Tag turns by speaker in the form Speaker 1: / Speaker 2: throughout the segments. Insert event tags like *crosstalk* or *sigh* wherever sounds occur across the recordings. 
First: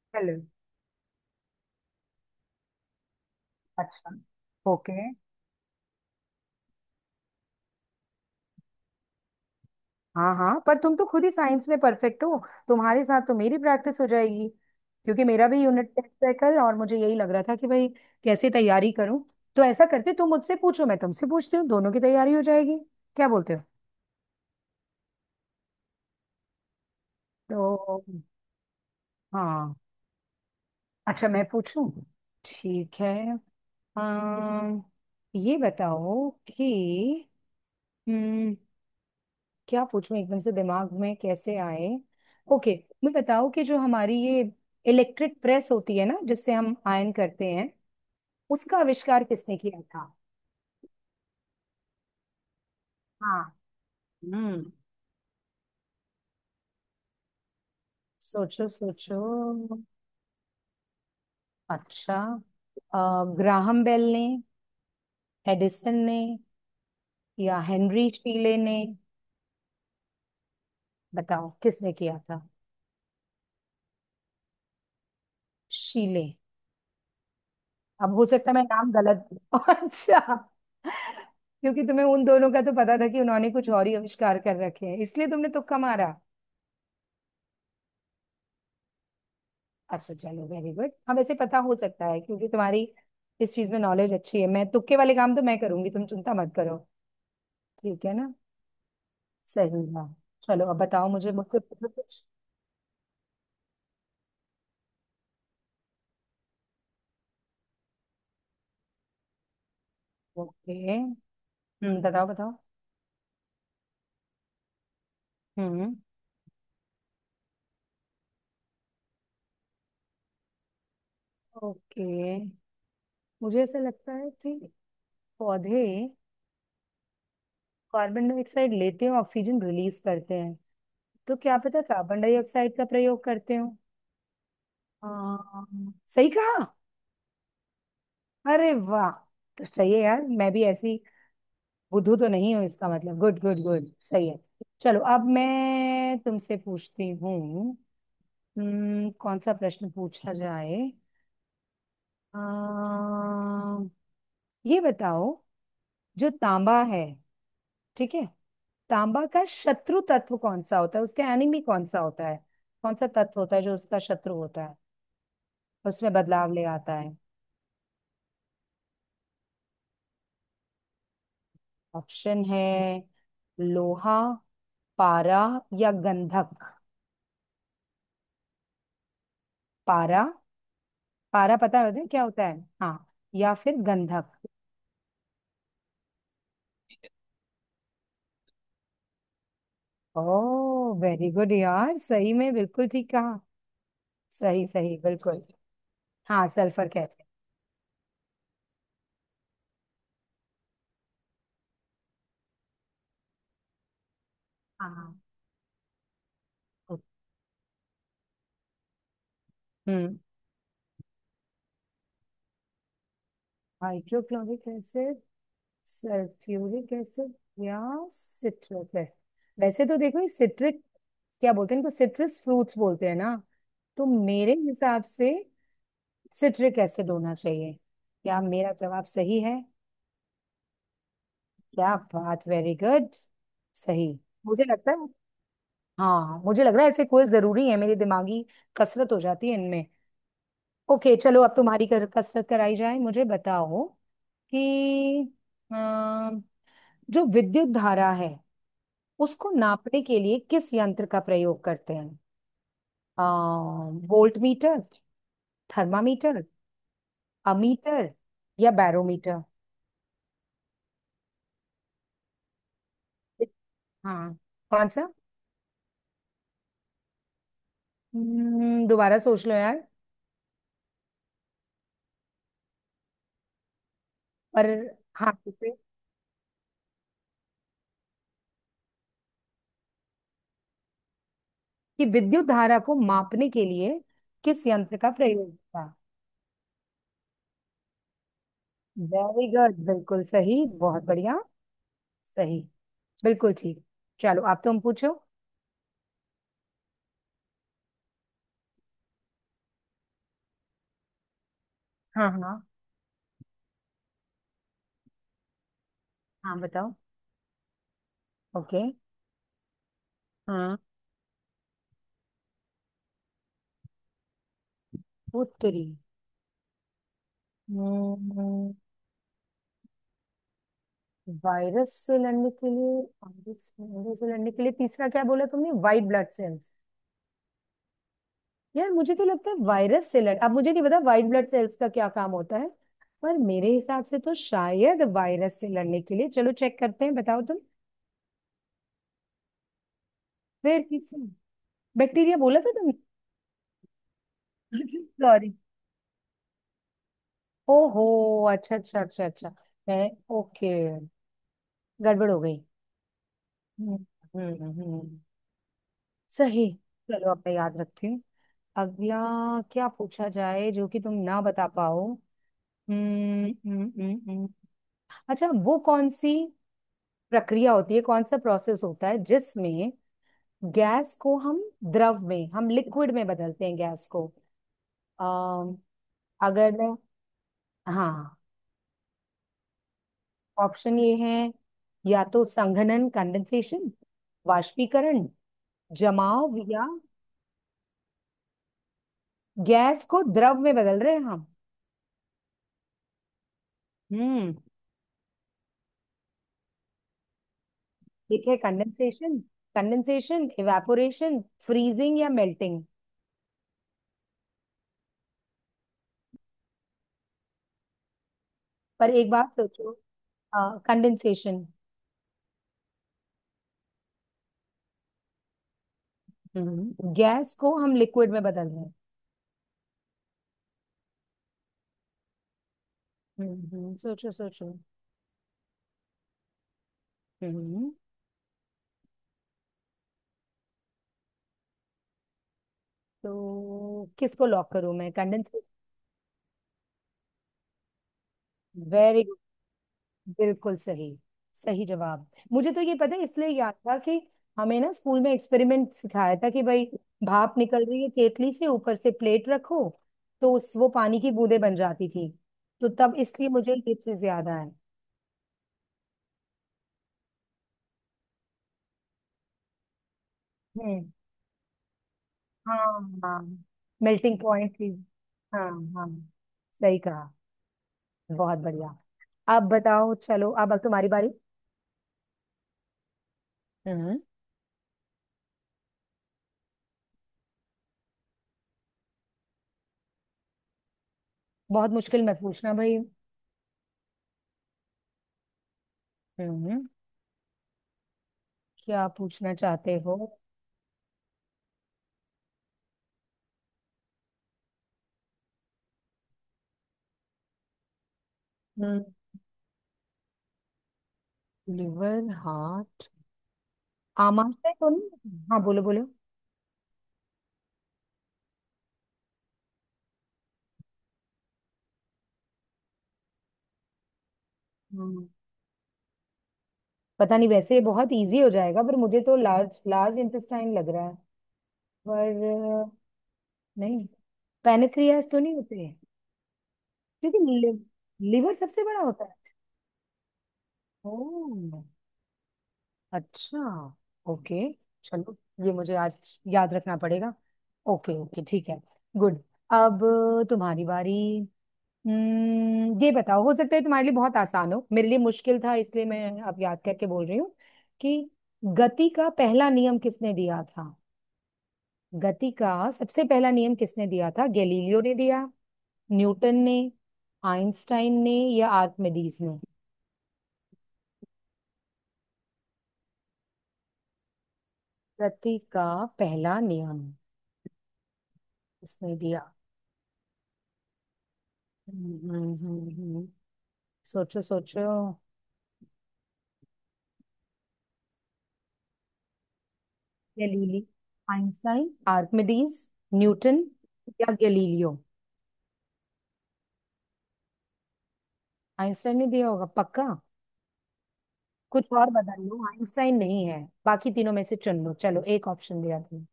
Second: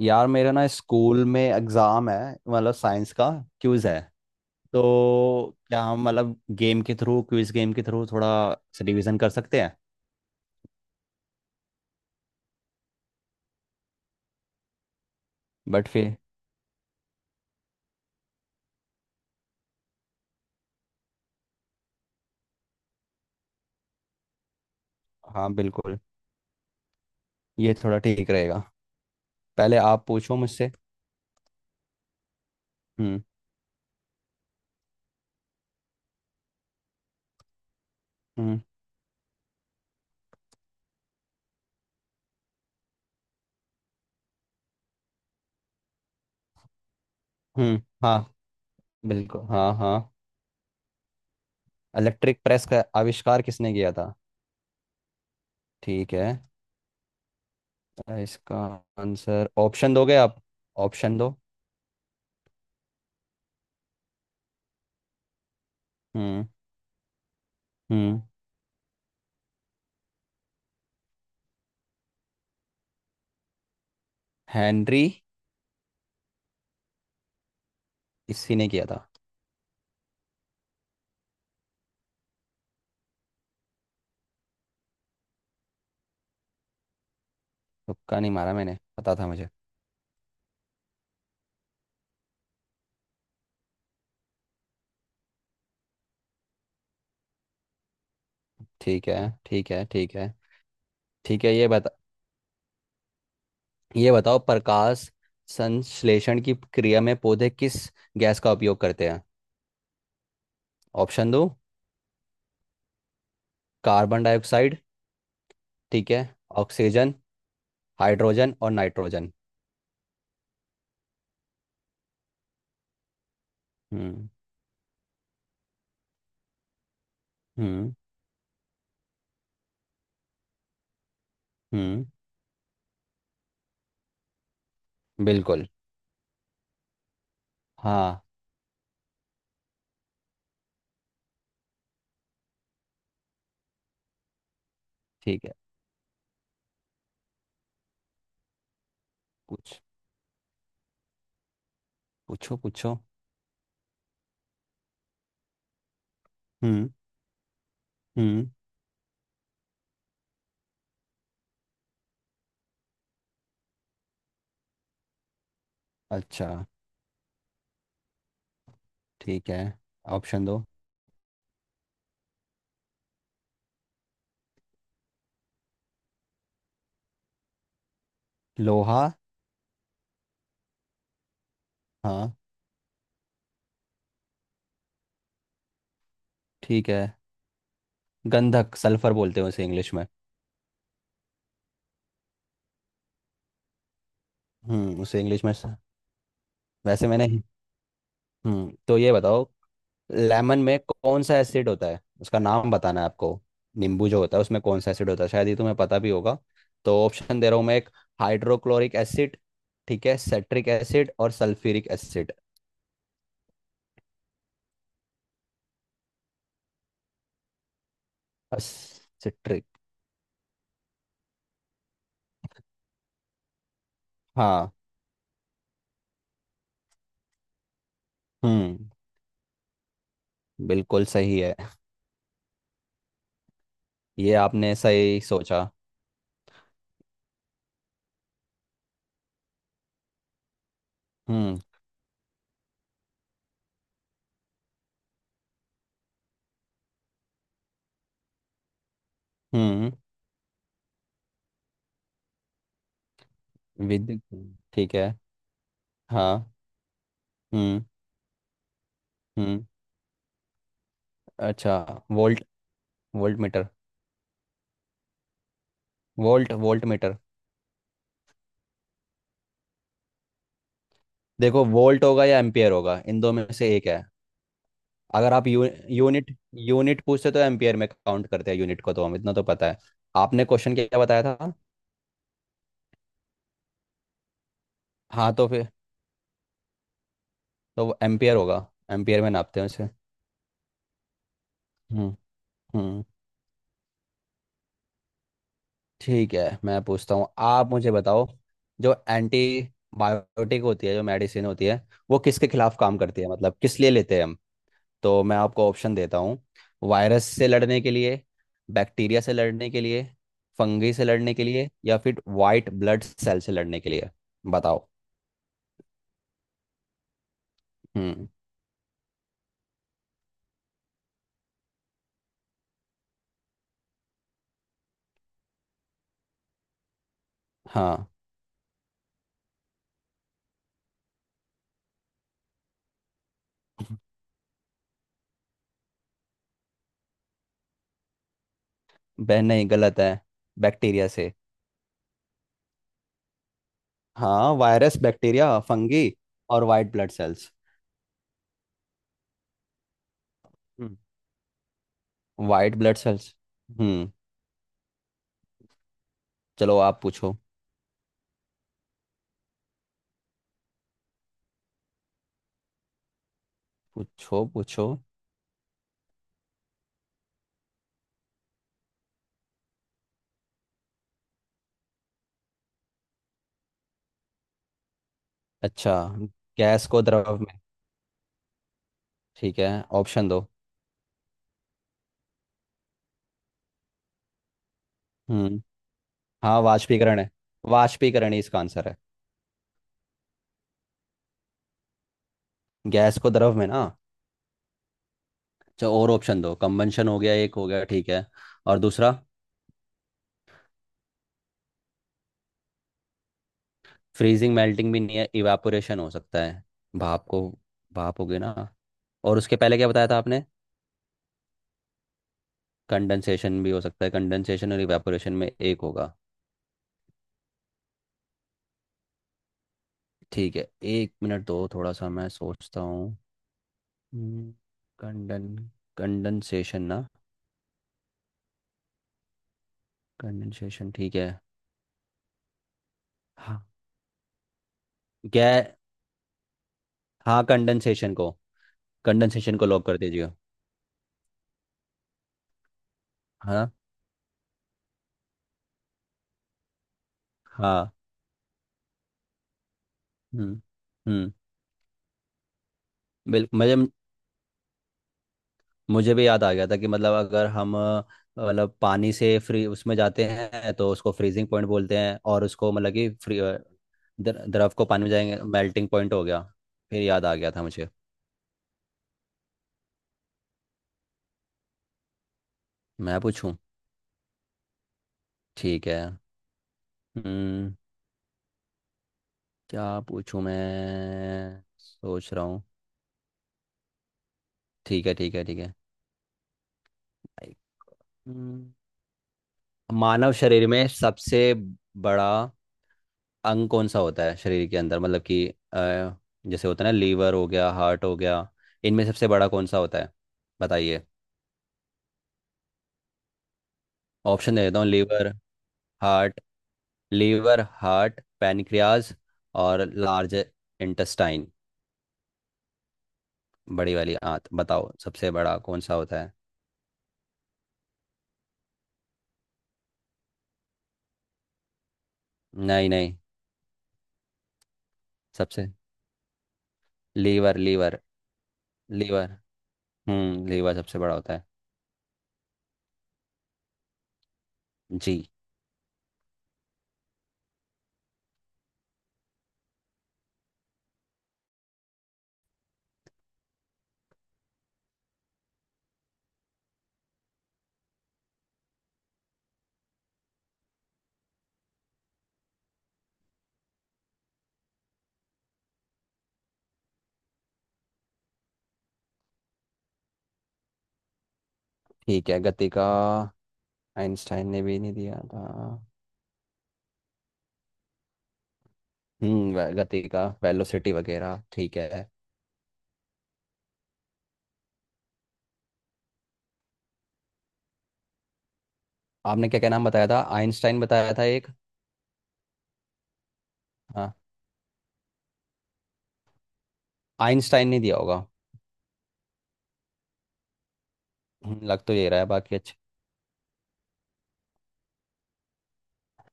Speaker 1: यार,
Speaker 2: हेलो।
Speaker 1: मेरा ना स्कूल में एग्जाम है। मतलब साइंस का क्विज है।
Speaker 2: अच्छा। ओके।
Speaker 1: तो क्या हम मतलब गेम के थ्रू क्विज गेम के थ्रू थोड़ा रिवीजन कर सकते हैं?
Speaker 2: हाँ हाँ, पर तुम तो खुद ही साइंस में परफेक्ट हो। तुम्हारे साथ तो मेरी प्रैक्टिस हो जाएगी। क्योंकि मेरा भी
Speaker 1: बट
Speaker 2: यूनिट
Speaker 1: फिर।
Speaker 2: टेस्ट है कल, और मुझे यही लग रहा था कि भाई कैसे तैयारी करूं। तो ऐसा करते, तुम मुझसे पूछो, मैं तुमसे पूछती हूँ, दोनों की तैयारी हो जाएगी। क्या बोलते हो?
Speaker 1: हाँ, बिल्कुल। ये थोड़ा
Speaker 2: तो
Speaker 1: ठीक रहेगा।
Speaker 2: हाँ।
Speaker 1: पहले आप पूछो मुझसे।
Speaker 2: अच्छा, मैं पूछूं? ठीक है।
Speaker 1: हम्म।
Speaker 2: अम, ये बताओ कि हम्म,
Speaker 1: हम्म।
Speaker 2: क्या पूछूं? एकदम से दिमाग में कैसे आए? ओके। मैं बताऊं कि जो हमारी ये इलेक्ट्रिक प्रेस होती है ना, जिससे हम आयन करते हैं,
Speaker 1: हम्म। हाँ,
Speaker 2: उसका आविष्कार
Speaker 1: बिल्कुल।
Speaker 2: किसने
Speaker 1: हाँ,
Speaker 2: किया
Speaker 1: हाँ।
Speaker 2: था?
Speaker 1: इलेक्ट्रिक प्रेस का
Speaker 2: हाँ।
Speaker 1: आविष्कार किसने किया था?
Speaker 2: हम्म।
Speaker 1: ठीक है। इसका
Speaker 2: सोचो सोचो।
Speaker 1: आंसर, ऑप्शन दोगे आप? ऑप्शन दो।
Speaker 2: अच्छा। ग्राहम बेल ने, एडिसन ने,
Speaker 1: हम्म।
Speaker 2: या हेनरी
Speaker 1: हम्म।
Speaker 2: शीले ने? बताओ किसने किया था।
Speaker 1: हेनरी।
Speaker 2: शीले। अब हो सकता है
Speaker 1: इसी
Speaker 2: मैं
Speaker 1: ने किया
Speaker 2: नाम
Speaker 1: था।
Speaker 2: गलत। *laughs* अच्छा। क्योंकि तुम्हें उन दोनों का तो पता था कि उन्होंने कुछ और ही आविष्कार कर रखे हैं, इसलिए तुमने तुक्का मारा।
Speaker 1: तुक्का नहीं मारा, मैंने पता था मुझे।
Speaker 2: अच्छा चलो, वेरी गुड। हम ऐसे पता हो सकता है, क्योंकि तुम्हारी इस चीज में नॉलेज अच्छी है। मैं तुक्के वाले काम तो मैं करूंगी, तुम चिंता मत करो। ठीक है ना?
Speaker 1: ठीक है, ठीक
Speaker 2: सही
Speaker 1: है,
Speaker 2: है।
Speaker 1: ठीक है,
Speaker 2: चलो अब बताओ मुझे,
Speaker 1: ठीक है।
Speaker 2: मुझसे पूछो कुछ।
Speaker 1: ये बताओ प्रकाश संश्लेषण की क्रिया में पौधे किस गैस का उपयोग करते हैं?
Speaker 2: ओके।
Speaker 1: ऑप्शन दो।
Speaker 2: बताओ बताओ।
Speaker 1: Carbon dioxide.
Speaker 2: हम्म।
Speaker 1: ठीक है। ऑक्सीजन, हाइड्रोजन और नाइट्रोजन।
Speaker 2: ओके। मुझे ऐसा लगता है
Speaker 1: हम्म।
Speaker 2: कि पौधे
Speaker 1: हम्म।
Speaker 2: कार्बन डाइऑक्साइड लेते हैं, ऑक्सीजन रिलीज करते हैं। तो क्या पता
Speaker 1: हम्म।
Speaker 2: कार्बन डाइऑक्साइड का प्रयोग करते हो।
Speaker 1: बिल्कुल।
Speaker 2: हाँ सही कहा।
Speaker 1: हाँ।
Speaker 2: अरे वाह। तो सही है यार, मैं भी ऐसी बुद्धू तो नहीं हूँ, इसका मतलब। Good good good. सही है। चलो अब
Speaker 1: ठीक है।
Speaker 2: मैं तुमसे पूछती हूँ। कौन सा
Speaker 1: पूछ
Speaker 2: प्रश्न पूछा जाए?
Speaker 1: पूछो, पूछो।
Speaker 2: अम, ये बताओ, जो तांबा
Speaker 1: हम्म।
Speaker 2: है, ठीक है।
Speaker 1: हम्म।
Speaker 2: तांबा का शत्रु तत्व कौन सा होता है? उसका एनिमी कौन सा होता है? कौन सा तत्व होता है जो उसका शत्रु होता है, उसमें
Speaker 1: अच्छा।
Speaker 2: बदलाव ले आता है?
Speaker 1: ठीक है। ऑप्शन दो।
Speaker 2: ऑप्शन है, लोहा, पारा, या गंधक।
Speaker 1: लोहा।
Speaker 2: पारा? पारा पता है होता है क्या
Speaker 1: हाँ।
Speaker 2: होता है। हाँ। या फिर गंधक।
Speaker 1: ठीक है। गंधक, सल्फर बोलते हैं उसे इंग्लिश में।
Speaker 2: ओ, वेरी गुड यार, सही में बिल्कुल ठीक कहा। सही सही
Speaker 1: उसे
Speaker 2: बिल्कुल।
Speaker 1: इंग्लिश में स-।
Speaker 2: हाँ सल्फर
Speaker 1: वैसे
Speaker 2: कहते हैं।
Speaker 1: मैंने। तो ये बताओ लेमन में कौन सा एसिड होता है, उसका नाम बताना है आपको। नींबू जो होता है उसमें कौन सा एसिड
Speaker 2: हाँ।
Speaker 1: होता है, शायद ये तुम्हें पता भी होगा। तो ऑप्शन दे रहा हूँ मैं एक। Hydrochloric acid. ठीक
Speaker 2: हम्म।
Speaker 1: है, सेट्रिक एसिड और sulphuric acid.
Speaker 2: Hydrochloric acid, sulphuric acid, या सिट्रिक एसिड।
Speaker 1: सिट्रिक।
Speaker 2: वैसे तो देखो, ये सिट्रिक, क्या बोलते हैं इनको, सिट्रस फ्रूट्स बोलते हैं ना। तो मेरे
Speaker 1: हाँ।
Speaker 2: हिसाब से सिट्रिक एसिड होना चाहिए। क्या मेरा
Speaker 1: हम्म।
Speaker 2: जवाब सही है?
Speaker 1: बिल्कुल सही है।
Speaker 2: क्या बात, वेरी गुड। सही।
Speaker 1: ये
Speaker 2: मुझे
Speaker 1: आपने
Speaker 2: लगता है
Speaker 1: सही सोचा।
Speaker 2: हाँ, मुझे लग रहा है ऐसे, कोई जरूरी है मेरी दिमागी कसरत हो जाती है इनमें। ओके चलो, अब
Speaker 1: हम्म।
Speaker 2: तुम्हारी कसरत कराई जाए। मुझे बताओ कि अ, जो विद्युत धारा है, उसको
Speaker 1: हम्म।
Speaker 2: नापने के लिए किस यंत्र का प्रयोग करते हैं? आ,
Speaker 1: विद।
Speaker 2: वोल्ट मीटर,
Speaker 1: ठीक है।
Speaker 2: थर्मामीटर,
Speaker 1: हाँ। हम्म।
Speaker 2: अमीटर, या बैरोमीटर?
Speaker 1: हम्म। अच्छा। Volt voltmeter.
Speaker 2: हाँ, कौन सा?
Speaker 1: Volt volt.
Speaker 2: दोबारा सोच लो यार।
Speaker 1: देखो, वोल्ट होगा या एम्पियर होगा, इन दो में से एक है।
Speaker 2: पर हाँ,
Speaker 1: अगर आप
Speaker 2: जैसे
Speaker 1: यूनिट यूनिट पूछते तो एम्पियर में काउंट करते हैं यूनिट को, तो हम इतना तो पता है। आपने क्वेश्चन क्या बताया था?
Speaker 2: कि विद्युत धारा को मापने के लिए किस यंत्र का
Speaker 1: हाँ, तो
Speaker 2: प्रयोग
Speaker 1: फिर।
Speaker 2: था।
Speaker 1: तो वो एम्पियर होगा। एम्पियर में
Speaker 2: वेरी
Speaker 1: नापते हैं
Speaker 2: गुड
Speaker 1: उसे।
Speaker 2: बिल्कुल सही, बहुत बढ़िया।
Speaker 1: हम्म।
Speaker 2: सही,
Speaker 1: हम्म।
Speaker 2: बिल्कुल ठीक। चलो आप, तुम पूछो।
Speaker 1: ठीक है, मैं पूछता हूँ, आप मुझे बताओ। जो एंटी बायोटिक होती है, जो मेडिसिन होती है, वो
Speaker 2: हाँ
Speaker 1: किसके
Speaker 2: हाँ
Speaker 1: खिलाफ काम करती है, मतलब किस लिए लेते हैं हम? तो मैं आपको ऑप्शन देता हूँ।
Speaker 2: हाँ, बताओ।
Speaker 1: वायरस से लड़ने के लिए।
Speaker 2: ओके।
Speaker 1: बैक्टीरिया से लड़ने के लिए।
Speaker 2: हाँ।
Speaker 1: फंगी से लड़ने के लिए या फिर वाइट ब्लड सेल से लड़ने के लिए। बताओ।
Speaker 2: उत्तरी।
Speaker 1: हम्म।
Speaker 2: हम्म, वायरस से लड़ने के लिए, वायरस वायरस से लड़ने के लिए। तीसरा क्या बोला तुमने, वाइट ब्लड सेल्स?
Speaker 1: हाँ।
Speaker 2: यार मुझे तो लगता है वायरस से लड़, अब मुझे नहीं पता व्हाइट ब्लड सेल्स का क्या काम होता है। पर मेरे हिसाब से तो शायद वायरस से लड़ने के लिए। चलो चेक करते हैं, बताओ तुम।
Speaker 1: बहन, नहीं, गलत है।
Speaker 2: फिर
Speaker 1: बैक्टीरिया
Speaker 2: किसी।
Speaker 1: से।
Speaker 2: बैक्टीरिया बोला था तुमने?
Speaker 1: हाँ, वायरस,
Speaker 2: *laughs* सॉरी।
Speaker 1: बैक्टीरिया, फंगी और वाइट ब्लड सेल्स।
Speaker 2: ओहो। अच्छा अच्छा अच्छा अच्छा। मैं। ओके।
Speaker 1: हम्म।
Speaker 2: गड़बड़ हो गई।
Speaker 1: White blood cells.
Speaker 2: हम्म
Speaker 1: हम्म।
Speaker 2: हम्म हम्म, हम्म। सही।
Speaker 1: चलो, आप
Speaker 2: चलो
Speaker 1: पूछो।
Speaker 2: अब मैं याद रखती हूँ। अगला क्या पूछा जाए जो कि तुम ना बता पाओ। हम्म हम्म हम्म
Speaker 1: पूछो,
Speaker 2: हम्म।
Speaker 1: पूछो।
Speaker 2: अच्छा, वो कौन सी प्रक्रिया होती है, कौन सा प्रोसेस होता है जिसमें गैस को हम द्रव में, हम लिक्विड में बदलते हैं गैस को? अम,
Speaker 1: अच्छा,
Speaker 2: अगर
Speaker 1: गैस
Speaker 2: मैं।
Speaker 1: को द्रव में।
Speaker 2: हाँ।
Speaker 1: ठीक है। ऑप्शन दो।
Speaker 2: ऑप्शन ये है, या तो संघनन, कंडेंसेशन, वाष्पीकरण,
Speaker 1: हम्म।
Speaker 2: जमाव,
Speaker 1: हाँ,
Speaker 2: या
Speaker 1: वाष्पीकरण है। वाष्पीकरण ही इसका आंसर है।
Speaker 2: गैस को द्रव में बदल रहे हैं हम।
Speaker 1: गैस को द्रव में ना।
Speaker 2: हम्म,
Speaker 1: अच्छा, और ऑप्शन दो, कंबंशन हो गया, एक हो गया, ठीक है।
Speaker 2: ठीक है।
Speaker 1: और दूसरा।
Speaker 2: कंडेंसेशन, कंडेंसेशन, इवेपोरेशन, फ्रीजिंग, या मेल्टिंग।
Speaker 1: फ्रीजिंग, मेल्टिंग भी नहीं है, इवापोरेशन हो सकता है। भाप को। भाप हो गया ना।
Speaker 2: पर एक
Speaker 1: और
Speaker 2: बात
Speaker 1: उसके पहले क्या
Speaker 2: सोचो।
Speaker 1: बताया था आपने?
Speaker 2: कंडेंसेशन।
Speaker 1: कंडेंसेशन भी हो सकता है, कंडेंसेशन और इवेपोरेशन में एक होगा।
Speaker 2: गैस को हम लिक्विड में बदल रहे हैं।
Speaker 1: ठीक है, एक मिनट दो, थोड़ा सा मैं सोचता हूँ।
Speaker 2: हम्म। सोचो सोचो।
Speaker 1: कंडन कंडेंसेशन ना।
Speaker 2: हम्म।
Speaker 1: कंडेंसेशन ठीक है। हाँ।
Speaker 2: तो किसको लॉक करूं मैं,
Speaker 1: गै
Speaker 2: कंडेंसर?
Speaker 1: हाँ, कंडेंसेशन को।
Speaker 2: वेरी गुड,
Speaker 1: कंडेंसेशन को लॉक कर दीजिए।
Speaker 2: बिल्कुल सही, सही जवाब। मुझे तो ये पता है, इसलिए
Speaker 1: हाँ।
Speaker 2: याद था कि हमें ना स्कूल में एक्सपेरिमेंट सिखाया था कि भाई, भाप निकल
Speaker 1: हाँ।
Speaker 2: रही है केतली से, ऊपर से प्लेट रखो, तो
Speaker 1: हम्म।
Speaker 2: उस वो पानी की
Speaker 1: हम्म।
Speaker 2: बूंदें बन जाती थी। तो तब इसलिए
Speaker 1: बिल्कुल।
Speaker 2: मुझे
Speaker 1: मुझे
Speaker 2: ये चीज याद आया।
Speaker 1: मुझे भी याद आ गया था कि मतलब अगर हम मतलब पानी से फ्री उसमें जाते हैं तो
Speaker 2: हम्म।
Speaker 1: उसको फ्रीजिंग पॉइंट बोलते हैं, और उसको मतलब
Speaker 2: हाँ
Speaker 1: कि फ्री
Speaker 2: हाँ। मेल्टिंग
Speaker 1: द्रव
Speaker 2: पॉइंट
Speaker 1: को
Speaker 2: थी।
Speaker 1: पानी में जाएंगे
Speaker 2: हाँ
Speaker 1: मेल्टिंग
Speaker 2: हाँ,
Speaker 1: पॉइंट हो गया।
Speaker 2: सही
Speaker 1: फिर याद
Speaker 2: कहा।
Speaker 1: आ गया था मुझे।
Speaker 2: बहुत बढ़िया। अब बताओ, चलो अब तुम्हारी बारी।
Speaker 1: मैं पूछूं।
Speaker 2: हम्म।
Speaker 1: ठीक है। हम्म। क्या पूछूं, मैं
Speaker 2: बहुत मुश्किल
Speaker 1: सोच
Speaker 2: मत
Speaker 1: रहा हूँ।
Speaker 2: पूछना भाई।
Speaker 1: ठीक है, ठीक है, ठीक है।
Speaker 2: हम्म।
Speaker 1: हम्म।
Speaker 2: क्या पूछना चाहते हो?
Speaker 1: मानव शरीर में सबसे बड़ा अंग कौन सा होता है, शरीर के अंदर मतलब कि अ, जैसे होता है ना, लीवर हो गया, हार्ट हो गया,
Speaker 2: हम्म।
Speaker 1: इनमें सबसे बड़ा कौन सा होता है? बताइए।
Speaker 2: लिवर, हार्ट,
Speaker 1: ऑप्शन दे
Speaker 2: आमाशय
Speaker 1: देता हूँ।
Speaker 2: तो नहीं, हाँ बोलो बोलो।
Speaker 1: हार्ट लीवर, हार्ट, पैनक्रियाज और लार्ज इंटेस्टाइन, बड़ी वाली आंत। बताओ
Speaker 2: हम्म।
Speaker 1: सबसे बड़ा कौन सा होता है।
Speaker 2: पता नहीं, वैसे ये बहुत इजी हो जाएगा, पर मुझे तो लार्ज, लार्ज इंटेस्टाइन लग रहा है। पर
Speaker 1: नहीं,
Speaker 2: अ,
Speaker 1: नहीं।
Speaker 2: नहीं, पैनक्रियास तो नहीं
Speaker 1: सबसे
Speaker 2: होते हैं, क्योंकि
Speaker 1: लीवर, लीवर,
Speaker 2: लिवर सबसे बड़ा होता
Speaker 1: लीवर।
Speaker 2: है।
Speaker 1: लीवर सबसे
Speaker 2: ओ,
Speaker 1: बड़ा होता है।
Speaker 2: अच्छा, ओके।
Speaker 1: जी।
Speaker 2: चलो, ये मुझे आज याद रखना पड़ेगा। ओके ओके, ठीक है। गुड। अब तुम्हारी बारी। हम्म, ये बताओ, हो सकता है तुम्हारे लिए बहुत आसान हो, मेरे लिए मुश्किल था, इसलिए मैं अब याद करके बोल रही हूँ कि गति का पहला नियम किसने दिया था? गति का सबसे पहला नियम किसने दिया था? गैलीलियो ने दिया, न्यूटन ने, आइंस्टाइन ने, या आर्किमिडीज ने?
Speaker 1: ठीक है, गति का। आइंस्टाइन ने भी नहीं दिया था।
Speaker 2: गति का पहला नियम किसने दिया?
Speaker 1: गति का वेलोसिटी वगैरह, ठीक है।
Speaker 2: हम्म, हम्म, हम्म, हम्म। सोचो सोचो।
Speaker 1: आपने क्या क्या नाम बताया था?
Speaker 2: गैलीली
Speaker 1: आइंस्टाइन बताया था एक।
Speaker 2: आइंस्टाइन, आर्किमिडीज, न्यूटन,
Speaker 1: हाँ।
Speaker 2: या गैलीलियो।
Speaker 1: आइंस्टाइन ने दिया होगा।
Speaker 2: आइंस्टाइन ने दिया होगा पक्का?
Speaker 1: लग
Speaker 2: कुछ
Speaker 1: तो ये
Speaker 2: और
Speaker 1: रहा है
Speaker 2: बता
Speaker 1: बाकी।
Speaker 2: लो,
Speaker 1: अच्छा।
Speaker 2: आइंस्टाइन नहीं है। बाकी तीनों में से चुन लो। चलो, एक ऑप्शन दिया तुमने।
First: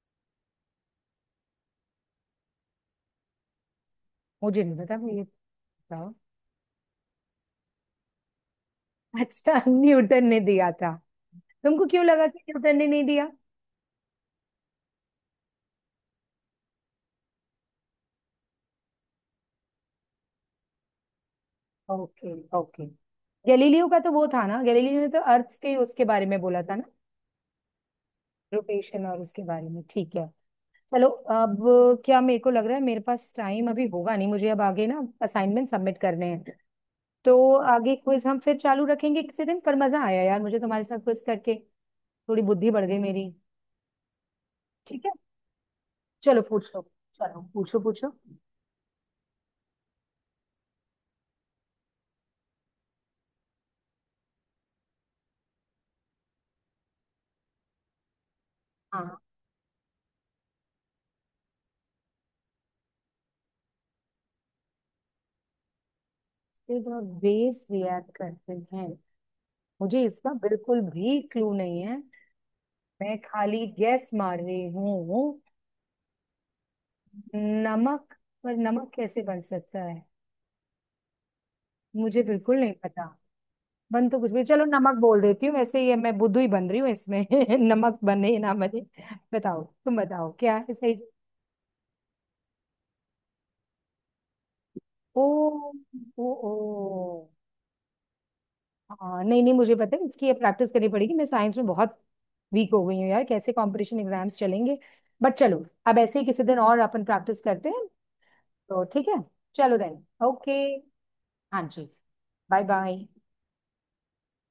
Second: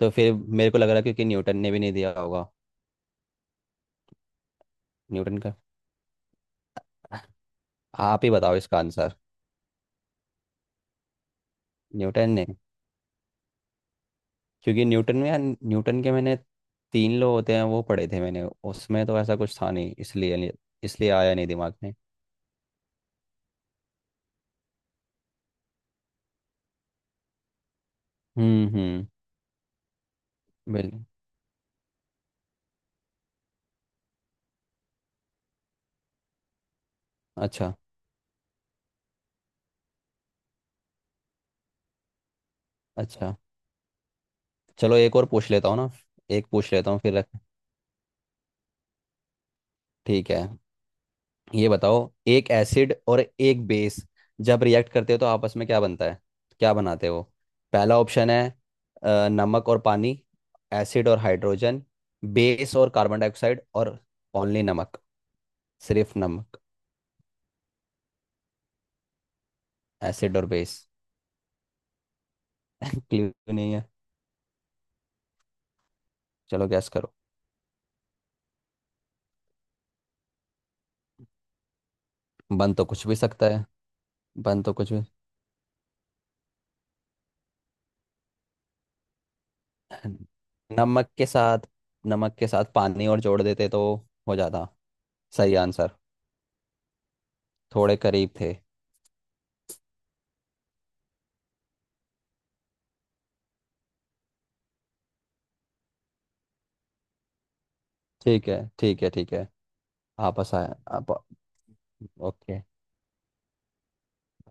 Speaker 1: तो फिर मेरे को लग रहा है क्योंकि न्यूटन ने भी नहीं दिया होगा।
Speaker 2: मुझे नहीं पता, मैं ये।
Speaker 1: न्यूटन का।
Speaker 2: बताओ।
Speaker 1: आप ही बताओ इसका आंसर।
Speaker 2: अच्छा। *laughs* न्यूटन ने दिया था। तुमको क्यों लगा
Speaker 1: न्यूटन
Speaker 2: कि
Speaker 1: ने,
Speaker 2: न्यूटन ने नहीं दिया?
Speaker 1: क्योंकि न्यूटन में, यार न्यूटन के मैंने तीन लो होते हैं, वो पढ़े थे मैंने। उसमें तो ऐसा कुछ था नहीं इसलिए नहीं-, इसलिए आया नहीं दिमाग में।
Speaker 2: Okay okay. गैलीलियो का तो वो था ना, गैलीलियो ने तो अर्थ के उसके बारे में बोला था ना,
Speaker 1: हम्म।
Speaker 2: रोटेशन
Speaker 1: हम्म।
Speaker 2: और उसके बारे में। ठीक है।
Speaker 1: बिल्कुल।
Speaker 2: चलो अब, क्या मेरे को लग रहा है, मेरे पास टाइम अभी होगा नहीं, मुझे अब आगे ना असाइनमेंट सबमिट करने हैं। तो
Speaker 1: अच्छा।
Speaker 2: आगे क्विज हम फिर चालू रखेंगे किसी दिन, पर मजा आया यार मुझे तुम्हारे साथ क्विज करके। थोड़ी बुद्धि बढ़ गई मेरी।
Speaker 1: अच्छा, चलो
Speaker 2: ठीक है,
Speaker 1: एक और पूछ लेता हूँ ना।
Speaker 2: चलो
Speaker 1: एक
Speaker 2: पूछ
Speaker 1: पूछ
Speaker 2: लो।
Speaker 1: लेता हूँ फिर रख-।
Speaker 2: चलो पूछो पूछो।
Speaker 1: ठीक है, ये बताओ, एक एसिड और एक बेस जब रिएक्ट करते हो तो आपस में क्या बनता है? क्या बनाते हो? पहला ऑप्शन है,
Speaker 2: हाँ।
Speaker 1: नमक और पानी। एसिड और हाइड्रोजन। बेस और कार्बन डाइऑक्साइड। और ओनली नमक, सिर्फ नमक।
Speaker 2: सिर्फ और बेस रिएक्ट करते हैं? मुझे इसका
Speaker 1: एसिड और बेस।
Speaker 2: बिल्कुल भी क्लू नहीं है।
Speaker 1: *laughs*
Speaker 2: मैं
Speaker 1: क्लियर
Speaker 2: खाली
Speaker 1: नहीं है।
Speaker 2: गैस मार रही हूँ।
Speaker 1: चलो गैस करो।
Speaker 2: नमक। पर नमक कैसे बन सकता है? मुझे बिल्कुल नहीं
Speaker 1: बन तो
Speaker 2: पता।
Speaker 1: कुछ भी सकता है।
Speaker 2: बन तो कुछ भी,
Speaker 1: बन
Speaker 2: चलो
Speaker 1: तो कुछ
Speaker 2: नमक
Speaker 1: भी।
Speaker 2: बोल देती हूँ, वैसे ये मैं बुद्धू ही बन रही हूँ इसमें। *laughs* नमक बने ना बने, बताओ तुम, बताओ क्या है सही।
Speaker 1: नमक के साथ, नमक के साथ पानी और जोड़ देते तो हो जाता।
Speaker 2: ओ
Speaker 1: सही आंसर।
Speaker 2: ओ ओ।
Speaker 1: थोड़े करीब थे।
Speaker 2: हाँ नहीं नहीं, मुझे पता है, इसकी अब प्रैक्टिस करनी पड़ेगी, मैं साइंस में बहुत वीक हो गई हूँ यार। कैसे कंपटीशन एग्जाम्स चलेंगे? बट चलो, अब ऐसे ही किसी दिन और अपन प्रैक्टिस करते हैं।
Speaker 1: ठीक है,
Speaker 2: तो
Speaker 1: ठीक
Speaker 2: ठीक
Speaker 1: है,
Speaker 2: है।
Speaker 1: ठीक है।
Speaker 2: चलो, देन
Speaker 1: आप
Speaker 2: ओके।
Speaker 1: आसान आप।
Speaker 2: हाँ जी।
Speaker 1: ओके।
Speaker 2: Bye bye.